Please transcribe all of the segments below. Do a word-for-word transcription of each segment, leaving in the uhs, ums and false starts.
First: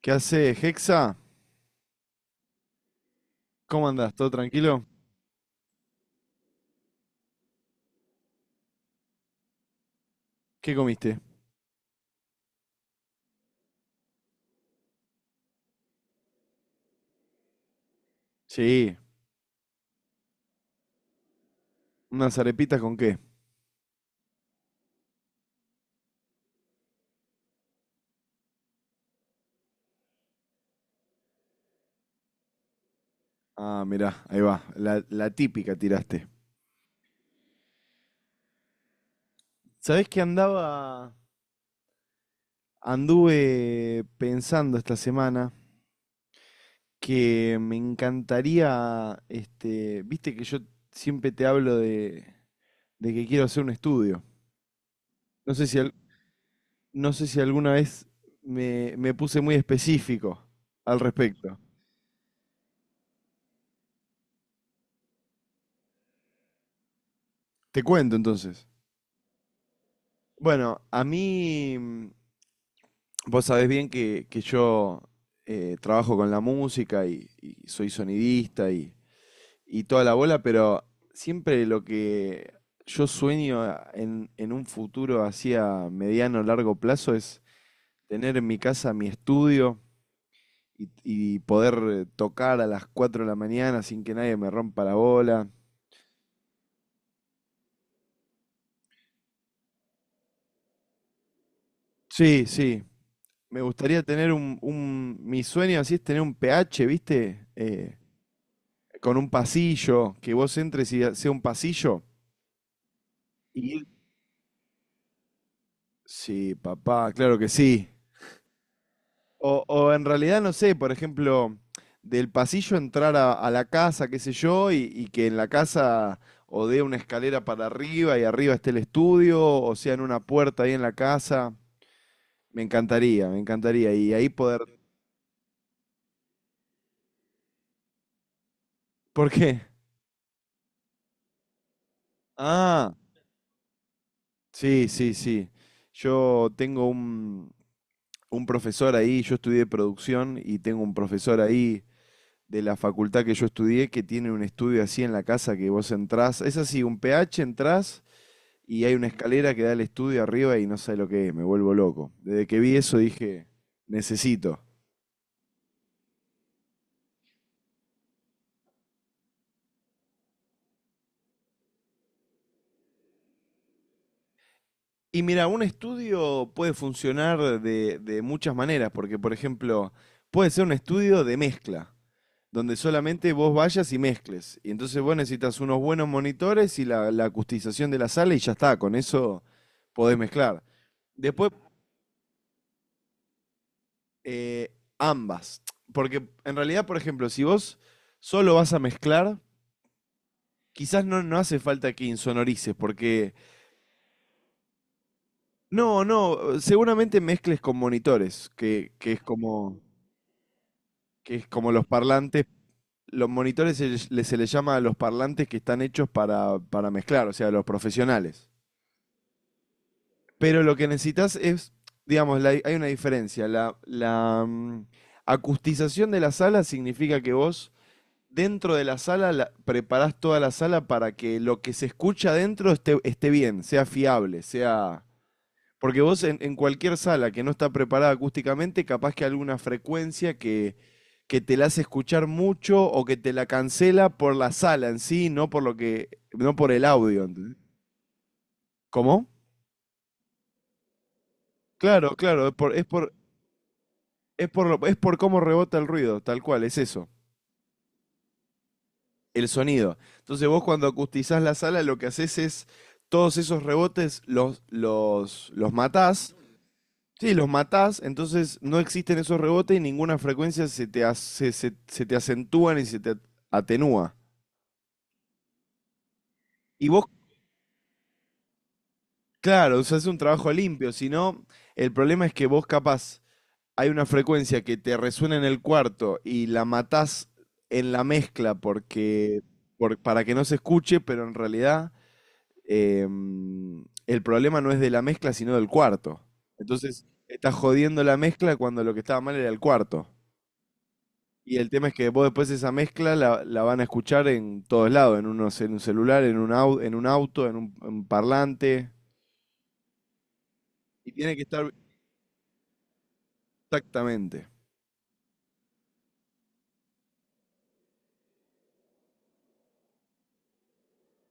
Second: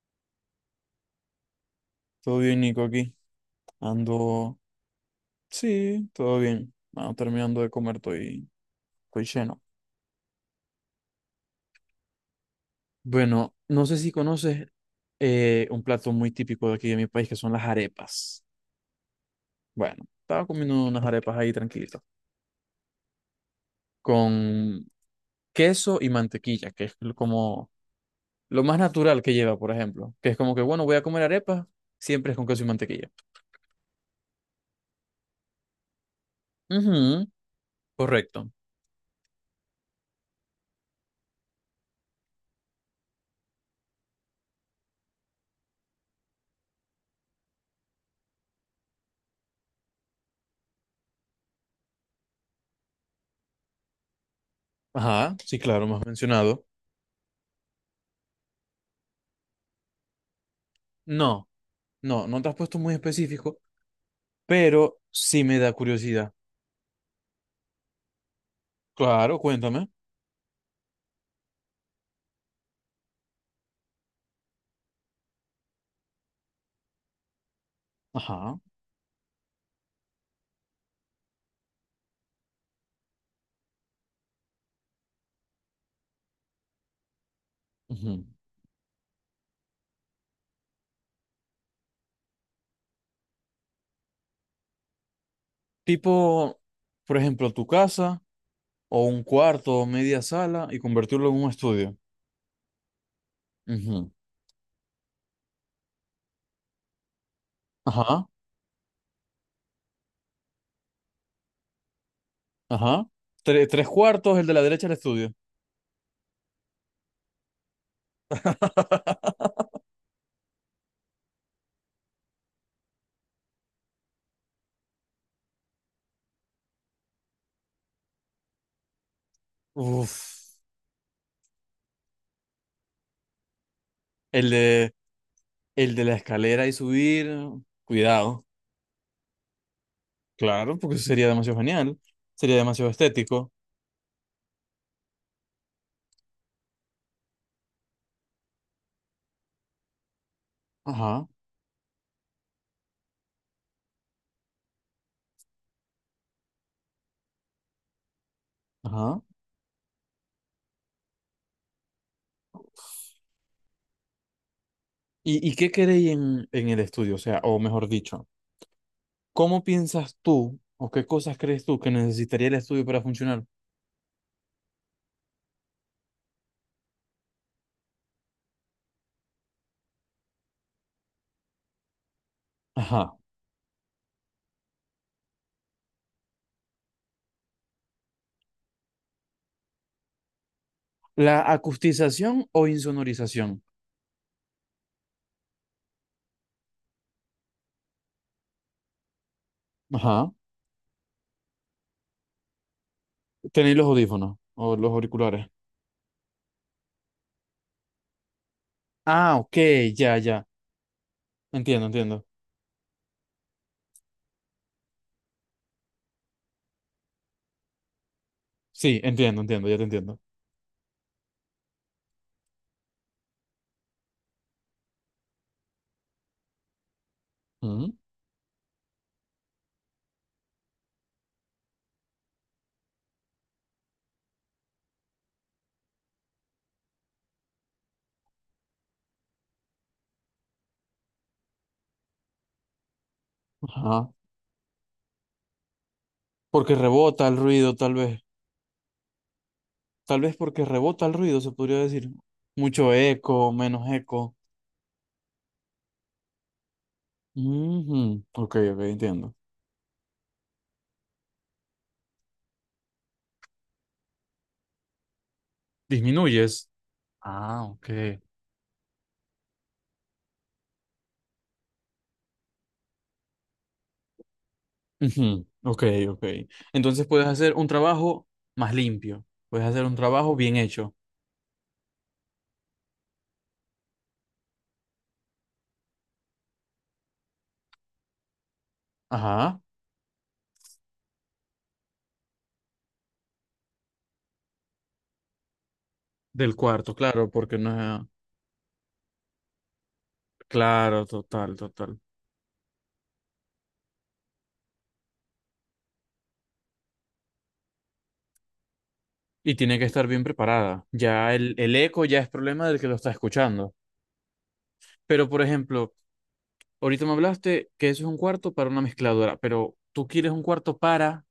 ¿Qué hace, Hexa? Todo bien, Nico, aquí. ¿Cómo andás? ¿Todo Ando. tranquilo? Sí, todo bien. Ando terminando de comer, estoy, estoy lleno. ¿Qué comiste? Bueno, no sé si conoces eh, un plato muy típico de aquí de mi país, que son las arepas. Sí, Bueno, estaba comiendo unas arepas ahí tranquilito, unas arepitas con qué. con queso y mantequilla, que es lo- como lo más natural que lleva, por ejemplo. Que es como que, bueno, voy a comer arepas, siempre es con queso y mantequilla. Ah, mirá, ahí va, la, la típica tiraste. Ujú, correcto. ¿Sabés que andaba, anduve pensando esta semana que me encantaría, este, viste que yo siempre te hablo de, de que quiero hacer un estudio. Ajá, No sí, sé si, claro, al- me has mencionado. no sé si alguna vez me, me puse muy específico al No, respecto. no, no te has puesto muy específico, pero sí me da curiosidad. Te cuento entonces. Claro, cuéntame. Bueno, a mí mm, vos sabés bien que, que yo eh, trabajo con la música y, y soy Ajá. sonidista y, y toda la bola, pero siempre lo que yo sueño a- en, en un futuro así a mediano, o largo plazo es Ujú. tener en mi casa mi estudio y, y poder eh, tocar a las cuatro de la mañana sin que nadie me rompa la bola. Tipo, por ejemplo, tu casa o un cuarto o media sala y convertirlo en un estudio. Sí, sí. Me gustaría Ujú. tener un, un- mi sueño así es tener un P H, ¿viste? Eh, Ajá, con un pasillo, que vos entres y sea un pasillo. ajá. Tre- Y Tres cuartos, el de la derecha el estudio. sí, papá, claro que sí. O, o en realidad, no sé, por ejemplo, del pasillo entrar a, a la casa, qué sé yo, y, y que en la casa o dé una escalera para arriba y arriba esté el estudio, o sea, en Uf, una puerta ahí en la casa. Me encantaría, me encantaría. Y ahí el poder. de, el de la escalera y subir, cuidado. ¿Por qué? Claro, porque eso sería demasiado genial, sería demasiado Ah, estético. sí, sí, sí. Yo tengo un, un profesor ahí, yo estudié producción y tengo un Ajá, profesor ahí de la facultad que yo estudié que tiene un estudio así en la casa que vos entrás. Es así, un P H entrás y hay una ajá. escalera que da al estudio arriba y no sé lo que es, me vuelvo loco. Desde que vi eso dije, necesito. ¿Y, y qué queréis en, en el estudio? O sea, o mejor dicho, ¿cómo piensas tú o qué cosas crees tú que necesitaría el estudio para funcionar? Y mira, un estudio puede funcionar de, de muchas maneras, porque por ejemplo, puede ser un estudio de mezcla, donde Ajá. solamente vos vayas y mezcles. Y entonces vos necesitas unos buenos monitores y la, la acustización de la sala y ya está, con eso podés mezclar. ¿La Después acustización o insonorización? eh, ambas. Porque en realidad, por ejemplo, si vos solo vas a mezclar, Ajá. quizás no, no hace falta que insonorices, porque Tenéis los audífonos o los auriculares. no, no, seguramente mezcles con monitores, que, que es Ah, ok, como, ya, ya. que es como los Entiendo, entiendo. parlantes. Los monitores se, les- se les llama a los parlantes que están hechos para, para mezclar, o sea, los profesionales. Sí, entiendo, entiendo, ya te entiendo. Pero lo que necesitas es, digamos, la- hay una diferencia. La, la mm, acustización de la sala significa que vos Ujú. dentro de la sala, la- preparás toda la sala para que lo que se escucha adentro esté, esté bien, sea fiable, sea. Porque vos en, en cualquier sala que no está preparada acústicamente, capaz que alguna frecuencia que, que te la hace escuchar mucho o que te la cancela Ajá. por la sala en sí, no por lo que, no por Porque el audio. rebota el ¿Entendés? ruido, tal vez. ¿Cómo? Tal vez porque rebota el ruido, se podría decir. Claro, claro, es por, es Mucho por, eco, menos eco. es por, lo- es por cómo rebota el ruido, tal cual, es eso. Ujú. Ok, ok, entiendo. El sonido. Entonces vos cuando acustizás la sala lo que haces es todos esos rebotes los, los, los matás. Disminuyes. Sí, los Ah, ok. matás, entonces no existen esos rebotes y ninguna frecuencia se te, hace, se, se te acentúa ni se te atenúa. Ujú, ok, ok. Y vos, Entonces puedes hacer un trabajo más limpio, puedes claro, hacer se un hace un trabajo trabajo bien limpio, hecho. si no, el problema es que vos capaz hay una frecuencia que te resuena en el cuarto y la matás en la mezcla porque, Ajá, por- para que no se escuche, pero en realidad eh, el problema no es de la mezcla, sino del cuarto. del cuarto, Entonces, claro, estás porque no jodiendo es... la mezcla cuando lo que estaba mal era el cuarto. Claro, total, Y el tema es total. que vos después esa mezcla la, la van a escuchar en todos lados, en, unos, en un celular, en un, au- en un auto, en un, en parlante. Y tiene que estar bien preparada. Y Ya tiene que el, estar el eco ya es problema del que lo está escuchando. exactamente. Pero, por ejemplo, ahorita me hablaste que eso es un cuarto para una mezcladora, pero ¿tú quieres un cuarto para,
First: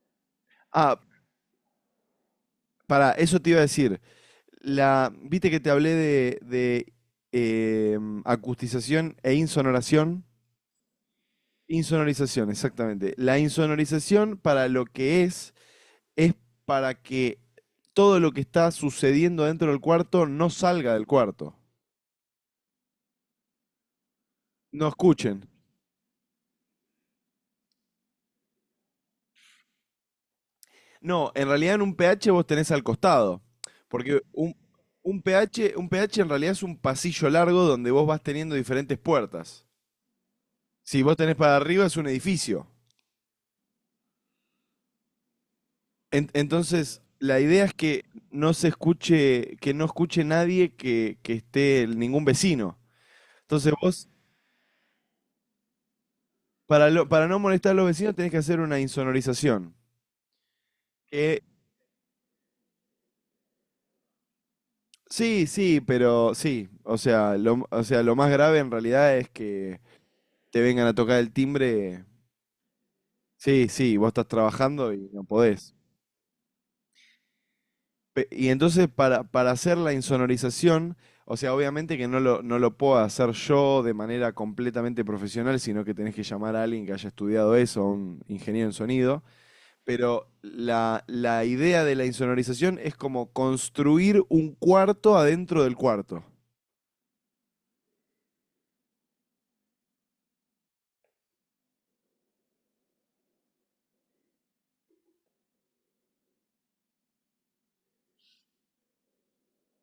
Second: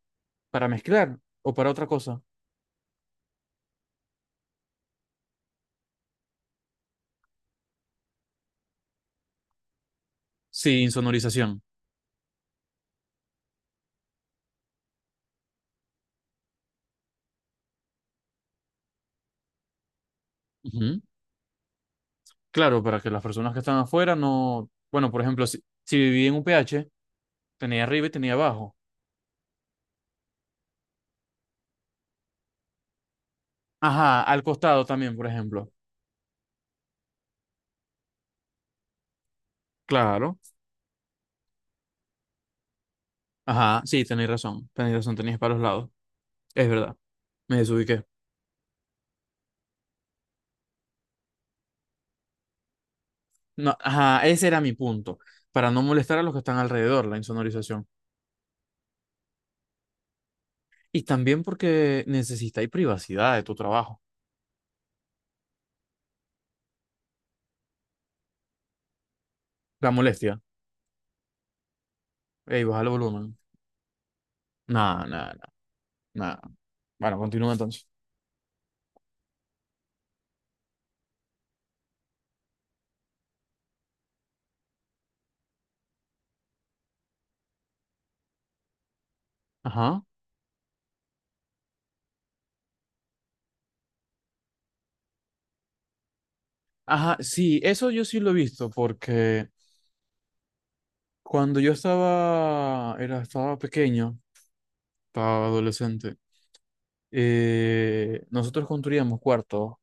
para Ah, mezclar o para otra cosa? para, eso te iba a decir. La, viste que te hablé de, de eh, acustización e insonoración. Sin sonorización. Insonorización, exactamente. La insonorización para lo que es es para que todo lo que está sucediendo dentro del cuarto no salga Ujú. del cuarto. Claro, para que las personas que están afuera no... No Bueno, por ejemplo, escuchen. si, si viví en un P H... Tenía arriba y tenía abajo. No, en realidad en un pH vos tenés al costado. Porque Ajá, al un, costado también, un por ejemplo. pH, un pH en realidad es un pasillo largo donde vos vas teniendo diferentes puertas. Claro. Si vos tenés para arriba es un edificio. Ajá, sí, tenéis razón. Tenéis razón, tenéis para los lados. En- Es verdad. entonces, la Me idea es que desubiqué. no se escuche, que no escuche nadie que, que esté el- ningún vecino. Entonces No, vos, ajá, ese era mi punto. Para no molestar a los que están para, alrededor, lo- la para no molestar a los insonorización. vecinos, tenés que hacer una insonorización. Y Que también porque necesitáis privacidad de tu trabajo. Sí, sí, pero sí. O sea, lo, o sea, lo más grave en realidad es que La molestia. te vengan a tocar el timbre. Ey, baja el volumen. Sí, sí, vos estás trabajando Nada, y no nada, podés. nada. Bueno, continúa entonces. Pe- Y entonces para, para hacer la insonorización, o sea, obviamente que no lo, no lo puedo hacer yo de manera completamente profesional, sino que tenés que llamar a alguien que haya estudiado eso, a un ingeniero en sonido. Ajá. Pero la, la idea de la insonorización es como construir un cuarto adentro del cuarto. Ajá, sí, eso yo sí lo he visto porque cuando yo estaba, era, estaba pequeño, estaba adolescente, eh, nosotros construíamos cuartos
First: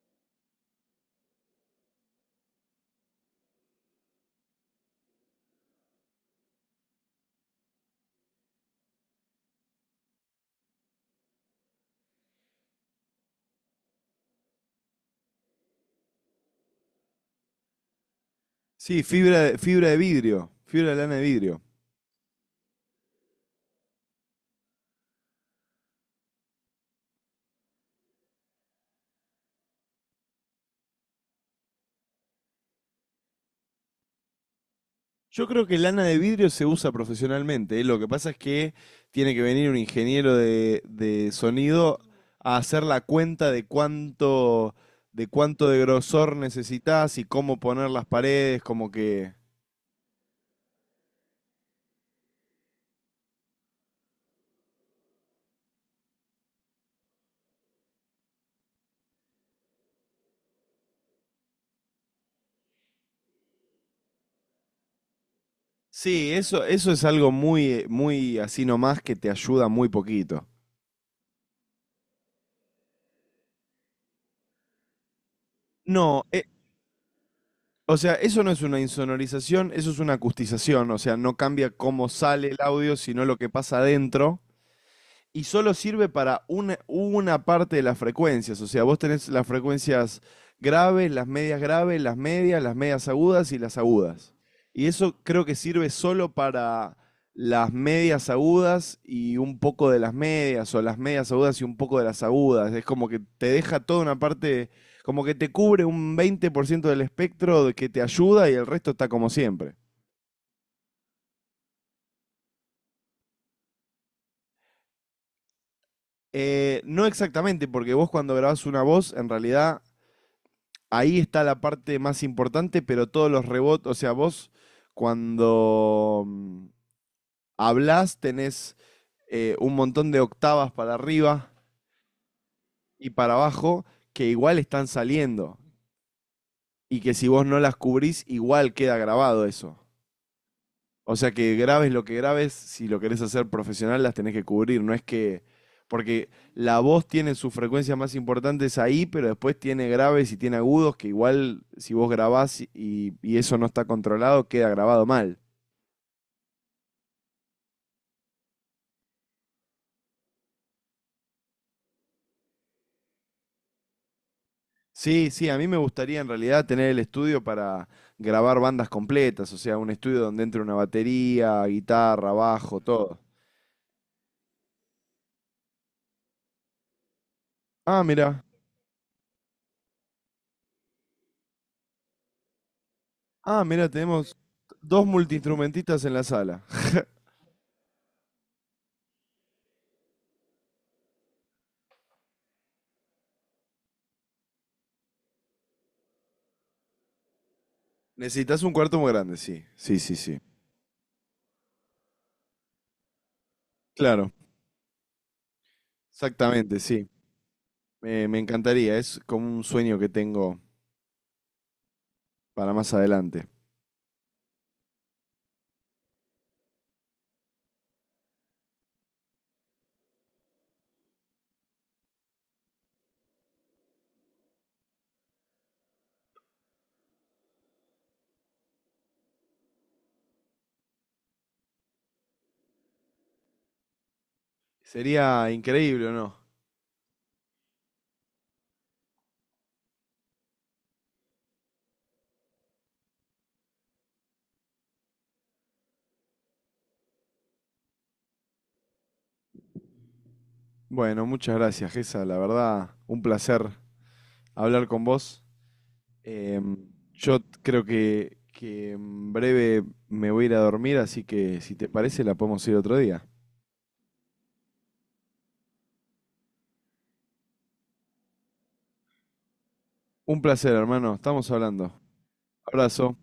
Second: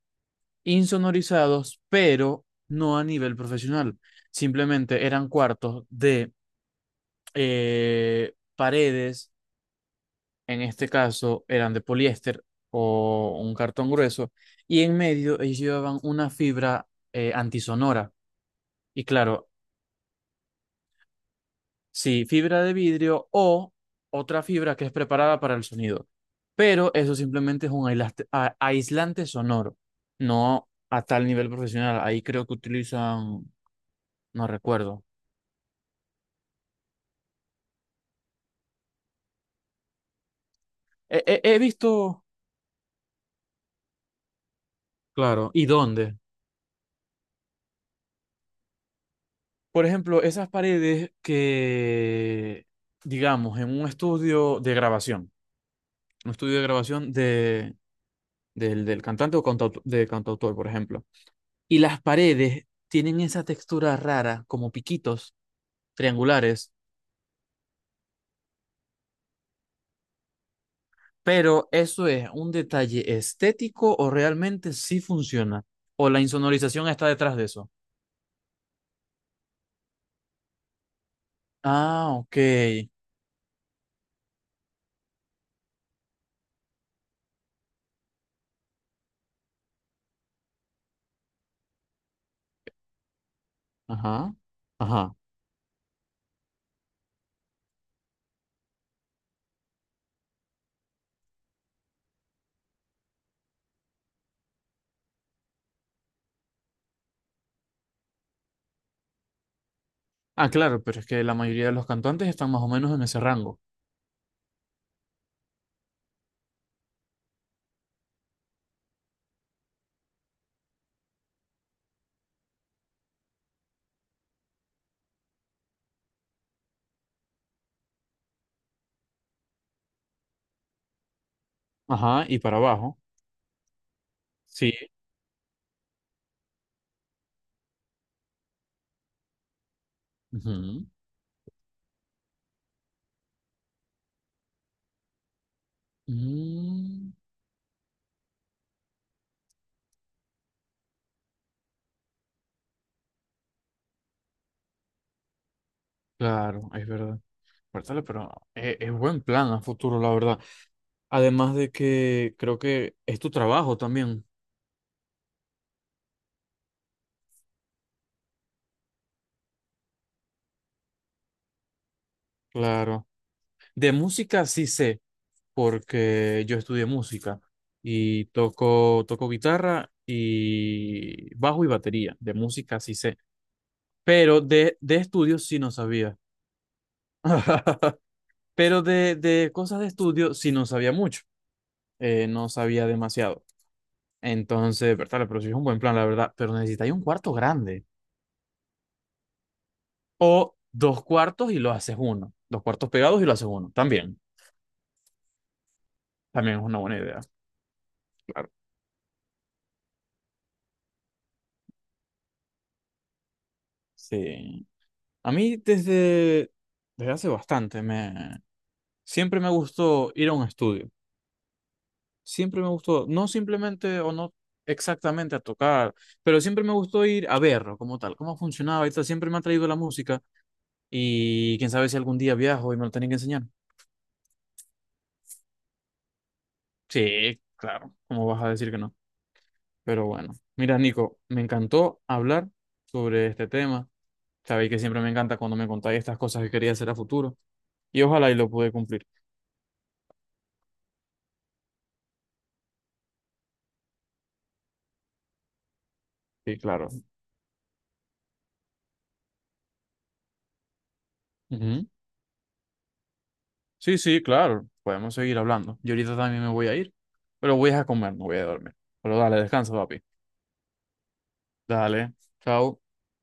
insonorizados, pero no a nivel profesional. Simplemente eran cuartos de eh, paredes, en este caso eran de poliéster o un cartón grueso, y en medio ellos llevaban una fibra eh, antisonora. Sí, Y fibra claro, de, fibra de vidrio, fibra de lana de vidrio. sí, fibra de vidrio o otra fibra que es preparada para el sonido. Pero eso simplemente es un aislaste- a- aislante sonoro, no a tal nivel profesional. Ahí creo que utilizan, no recuerdo. Yo creo que lana de vidrio se usa profesionalmente, ¿eh? Lo que pasa es que tiene que venir un ingeniero de, He, de he- He sonido visto, a hacer la cuenta de cuánto, de claro, ¿y cuánto de dónde? grosor necesitas y cómo poner las paredes, como que. Por ejemplo, esas paredes que, digamos, en un estudio de grabación, un estudio de grabación de, del, del cantante o cantautor, de cantautor, por ejemplo. Y las paredes tienen esa textura rara, como piquitos Sí, eso, triangulares, eso es algo muy, eh, muy así nomás que te ayuda muy poquito. pero ¿eso es un detalle estético o realmente sí funciona? ¿O la No, eh, insonorización está detrás de eso? o sea, eso no es una insonorización, eso es una acustización, o sea, no cambia cómo Ah, ok. sale el audio, sino lo que pasa adentro. Y solo sirve para una, una parte de las frecuencias. O sea, vos tenés las frecuencias graves, las medias graves, las medias, las medias agudas y las agudas. Ajá. Y Ajá. eso creo que sirve solo para las medias agudas y un poco de las medias, o las medias agudas y un poco de las agudas. Es como que te deja toda una parte, como que te cubre un veinte por ciento del espectro de que te ayuda y el resto está como siempre. Ah, claro, pero es que la mayoría de los cantantes están más o menos en ese rango. Eh, no exactamente, porque vos cuando grabás una voz, en realidad ahí está la parte más importante, pero todos los rebotes, o sea, vos cuando mm, hablás tenés eh, un montón de octavas para arriba Ajá, y para abajo. y para abajo que igual Sí. están saliendo y que si vos no las cubrís, igual queda grabado eso. Ujú. O sea que grabes lo que grabes, si lo querés hacer profesional, las tenés que cubrir. No es que. Porque la voz Mm, tiene sus frecuencias más importantes ahí, pero después tiene graves y tiene agudos que igual si vos grabás y, y eso no está controlado, queda grabado mal. claro, es verdad. Cuéntale, pero es, es buen plan a futuro, la verdad. Además de que creo que es tu trabajo también. Sí, sí, a mí me gustaría en realidad tener el estudio para grabar bandas completas, o sea, un estudio donde entre una batería, guitarra, bajo, Claro. todo. De música sí sé, porque yo estudié música Ah, y mira, toco, toco guitarra y bajo y batería. De música sí sé, ah, mira, tenemos pero de, de dos estudios sí no multiinstrumentistas en sabía. la sala. Pero de, de cosas de estudio sí no sabía mucho, eh, no sabía demasiado. Entonces, verdad, pero sí es un buen plan, la verdad, pero necesitáis un cuarto grande Necesitas un cuarto muy grande, sí, sí, sí, sí. o dos cuartos y lo haces uno. Dos cuartos pegados y lo haces uno. También, Claro, también es exactamente, una buena sí. idea, Me, me claro. encantaría, es como un sueño que tengo para más adelante. Sí. A mí desde, desde hace bastante me siempre me gustó ir a un estudio. Siempre me gustó, no simplemente o no exactamente a tocar, pero siempre me gustó ir a verlo como tal, cómo funcionaba y tal. Siempre me ha traído la música y quién sabe si algún día viajo y me lo tienen que enseñar. Sería increíble, ¿o no? Sí, claro, ¿cómo vas a decir que no? Pero bueno, mira, Nico, me encantó hablar sobre este tema. Sabéis que siempre me encanta cuando me contáis estas cosas que quería hacer a futuro y ojalá y lo pude cumplir. Bueno, muchas gracias, Gesa. La verdad, un placer hablar con vos. Sí, Em, claro. yo t- creo que, que en breve me voy a ir a dormir, así que si Ujú. te parece, la podemos ir otro día. Sí, sí, claro, podemos seguir hablando. Yo ahorita también me voy a ir, pero voy a comer, no voy a dormir. Pero dale, descansa, papi. Un placer, hermano. Estamos hablando. Dale, chao. Abrazo.